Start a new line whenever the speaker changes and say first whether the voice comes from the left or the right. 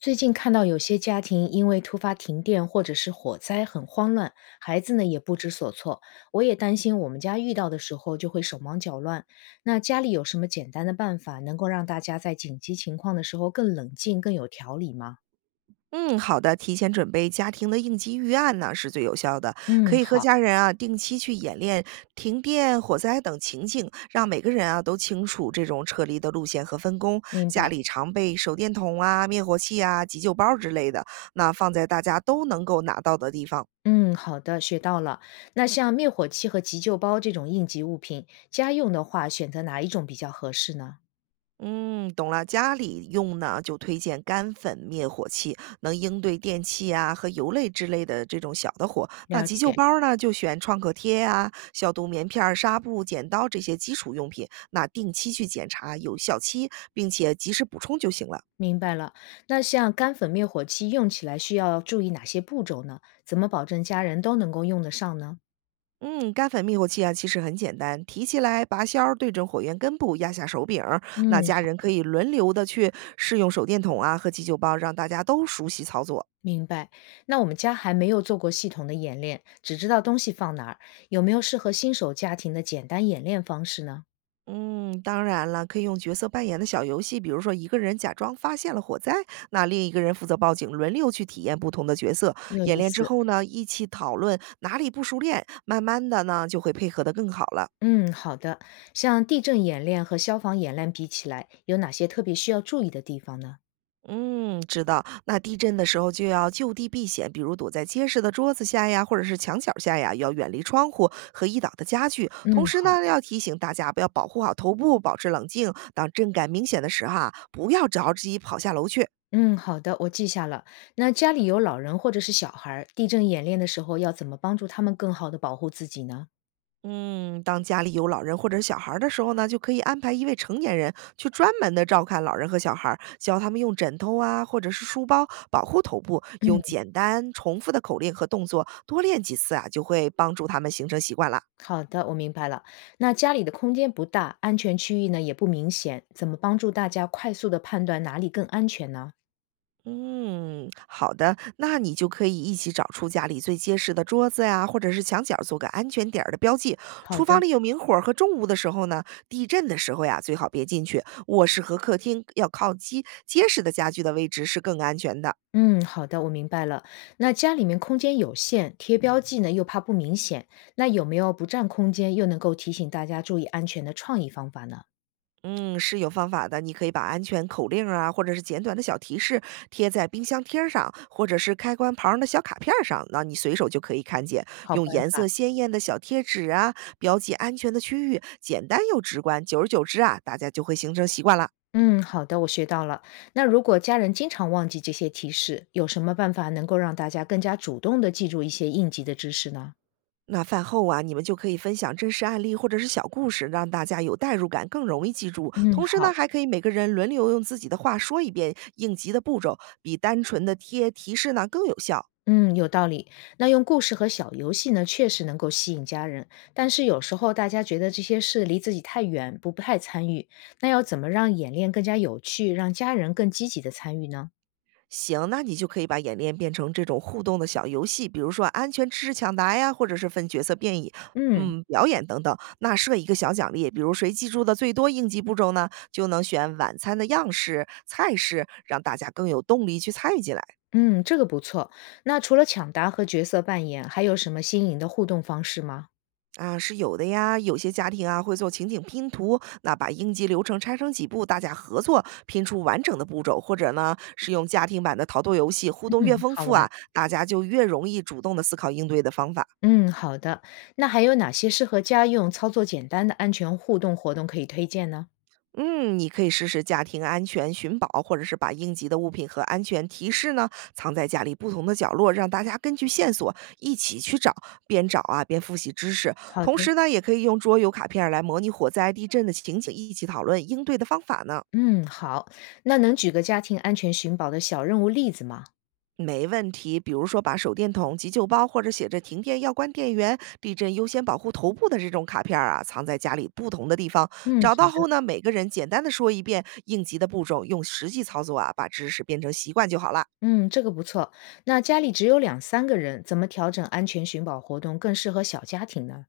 left: 最近看到有些家庭因为突发停电或者是火灾很慌乱，孩子呢也不知所措。我也担心我们家遇到的时候就会手忙脚乱。那家里有什么简单的办法能够让大家在紧急情况的时候更冷静、更有条理吗？
right: 嗯，好的，提前准备家庭的应急预案呢是最有效的，可
left: 嗯，
right: 以和
left: 好，
right: 家人啊定期去演练停电、火灾等情境，让每个人啊都清楚这种撤离的路线和分工。
left: 明
right: 家
left: 白。
right: 里常备手电筒啊、灭火器啊、急救包之类的，那放在大家都能够拿到的地方。
left: 嗯，好的，学到了。那像灭火器和急救包这种应急物品，家用的话选择哪一种比较合适呢？
right: 嗯，懂了。家里用呢，就推荐干粉灭火器，能应对电器啊和油类之类的这种小的火。那
left: 了
right: 急救
left: 解。
right: 包儿呢，就选创可贴啊、消毒棉片儿、纱布、剪刀这些基础用品。那定期去检查有效期，并且及时补充就行了。
left: 明白了。那像干粉灭火器用起来需要注意哪些步骤呢？怎么保证家人都能够用得上呢？
right: 嗯，干粉灭火器啊，其实很简单，提起来拔销儿对准火源根部，压下手柄儿。那
left: 嗯，
right: 家人可以轮流的去试用手电筒啊和急救包，让大家都熟悉操作。
left: 明白。那我们家还没有做过系统的演练，只知道东西放哪儿。有没有适合新手家庭的简单演练方式呢？
right: 嗯，当然了，可以用角色扮演的小游戏，比如说一个人假装发现了火灾，那另一个人负责报警，轮流去体验不同的角色。
left: 有
right: 演
left: 意
right: 练之
left: 思。
right: 后呢，一起讨论哪里不熟练，慢慢的呢就会配合的更好了。
left: 嗯，好的。像地震演练和消防演练比起来，有哪些特别需要注意的地方呢？
right: 嗯，知道。那地震的时候就要就地避险，比如躲在结实的桌子下呀，或者是墙角下呀，要远离窗户和易倒的家具。同
left: 嗯，
right: 时
left: 好。
right: 呢，要提醒大家不要保护好头部，保持冷静。当震感明显的时候啊，不要着急跑下楼去。
left: 嗯，好的，我记下了。那家里有老人或者是小孩儿，地震演练的时候要怎么帮助他们更好的保护自己呢？
right: 嗯，当家里有老人或者小孩儿的时候呢，就可以安排一位成年人去专门的照看老人和小孩儿，教他们用枕头啊，或者是书包保护头部，用
left: 嗯，
right: 简单重复的口令和动作多练几次啊，就会帮助他们形成习惯了。
left: 好的，我明白了。那家里的空间不大，安全区域呢也不明显，怎么帮助大家快速的判断哪里更安全呢？
right: 嗯，好的，那你就可以一起找出家里最结实的桌子呀，或者是墙角做个安全点儿的标记。
left: 好
right: 厨房
left: 的，
right: 里有明火儿和重物的时候呢，地震的时候呀，最好别进去。卧室和客厅要靠基结实的家具的位置是更安全的。
left: 嗯，好的，我明白了。那家里面空间有限，贴标记呢又怕不明显，那有没有不占空间又能够提醒大家注意安全的创意方法呢？
right: 嗯，是有方法的。你可以把安全口令啊，或者是简短的小提示贴在冰箱贴儿上，或者是开关旁儿的小卡片儿上，那你随手就可以看见。
left: 好
right: 用
left: 办
right: 颜色
left: 法。
right: 鲜艳的小贴纸啊，标记安全的区域，简单又直观。久而久之啊，大家就会形成习惯了。
left: 嗯，好的，我学到了。那如果家人经常忘记这些提示，有什么办法能够让大家更加主动的记住一些应急的知识呢？
right: 那饭后啊，你们就可以分享真实案例或者是小故事，让大家有代入感，更容易记住。
left: 嗯，
right: 同时呢，
left: 好，
right: 还可以每个人轮流用自己的话说一遍应急的步骤，比单纯的贴提示呢更有效。
left: 嗯，有道理。那用故事和小游戏呢，确实能够吸引家人，但是有时候大家觉得这些事离自己太远，不太参与。那要怎么让演练更加有趣，让家人更积极的参与呢？
right: 行，那你就可以把演练变成这种互动的小游戏，比如说安全知识抢答呀，或者是分角色变异，
left: 嗯。
right: 表演等等。那设一个小奖励，比如谁记住的最多应急步骤呢，就能选晚餐的样式、菜式，让大家更有动力去参与进来。
left: 嗯，这个不错。那除了抢答和角色扮演，还有什么新颖的互动方式吗？
right: 是有的呀，有些家庭啊会做情景拼图，那把应急流程拆成几步，大家合作拼出完整的步骤，或者呢是用家庭版的逃脱游戏，互动越
left: 嗯，
right: 丰
left: 好
right: 富啊，
left: 玩。
right: 大家就越容易主动的思考应对的方法。
left: 嗯，好的。那还有哪些适合家用、操作简单的安全互动活动可以推荐呢？
right: 嗯，你可以试试家庭安全寻宝，或者是把应急的物品和安全提示呢藏在家里不同的角落，让大家根据线索一起去找，边找啊边复习知识。
left: 好
right: 同
left: 的，
right: 时呢，也可以用桌游卡片儿来模拟火灾、地震的情景，一起讨论应对的方法呢。
left: 嗯，好。那能举个家庭安全寻宝的小任务例子吗？
right: 没问题，比如说把手电筒、急救包或者写着“停电要关电源”“地震优先保护头部”的这种卡片儿啊，藏在家里不同的地方。
left: 嗯，
right: 找到
left: 好的。
right: 后呢，每个人简单的说一遍应急的步骤，用实际操作啊，把知识变成习惯就好了。
left: 嗯，这个不错。那家里只有两三个人，怎么调整安全寻宝活动更适合小家庭呢？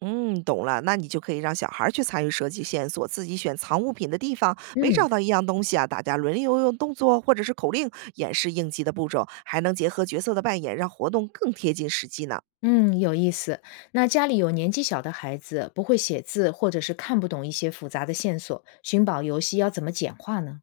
right: 嗯，懂了，那你就可以让小孩儿去参与设计线索，自己选藏物品的地方。没找
left: 嗯
right: 到一样东西啊，大家轮流用动作或者是口令演示应急的步骤，还能结合角色的扮演，让活动更贴近实际呢。
left: 嗯，有意思。那家里有年纪小的孩子，不会写字或者是看不懂一些复杂的线索，寻宝游戏要怎么简化呢？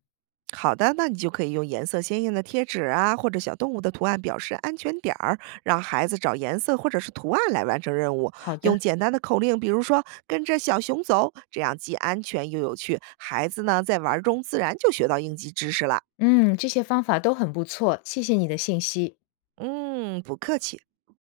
right: 好的，那你就可以用颜色鲜艳的贴纸啊，或者小动物的图案表示安全点儿，让孩子找颜色或者是图案来完成任务。
left: 好的，
right: 用简单的口令，比如说“跟着小熊走”，这样既安全又有趣。孩子呢，在玩儿中自然就学到应急知识了。
left: 嗯，这些方法都很不错，谢谢你的信息。
right: 嗯，不客气。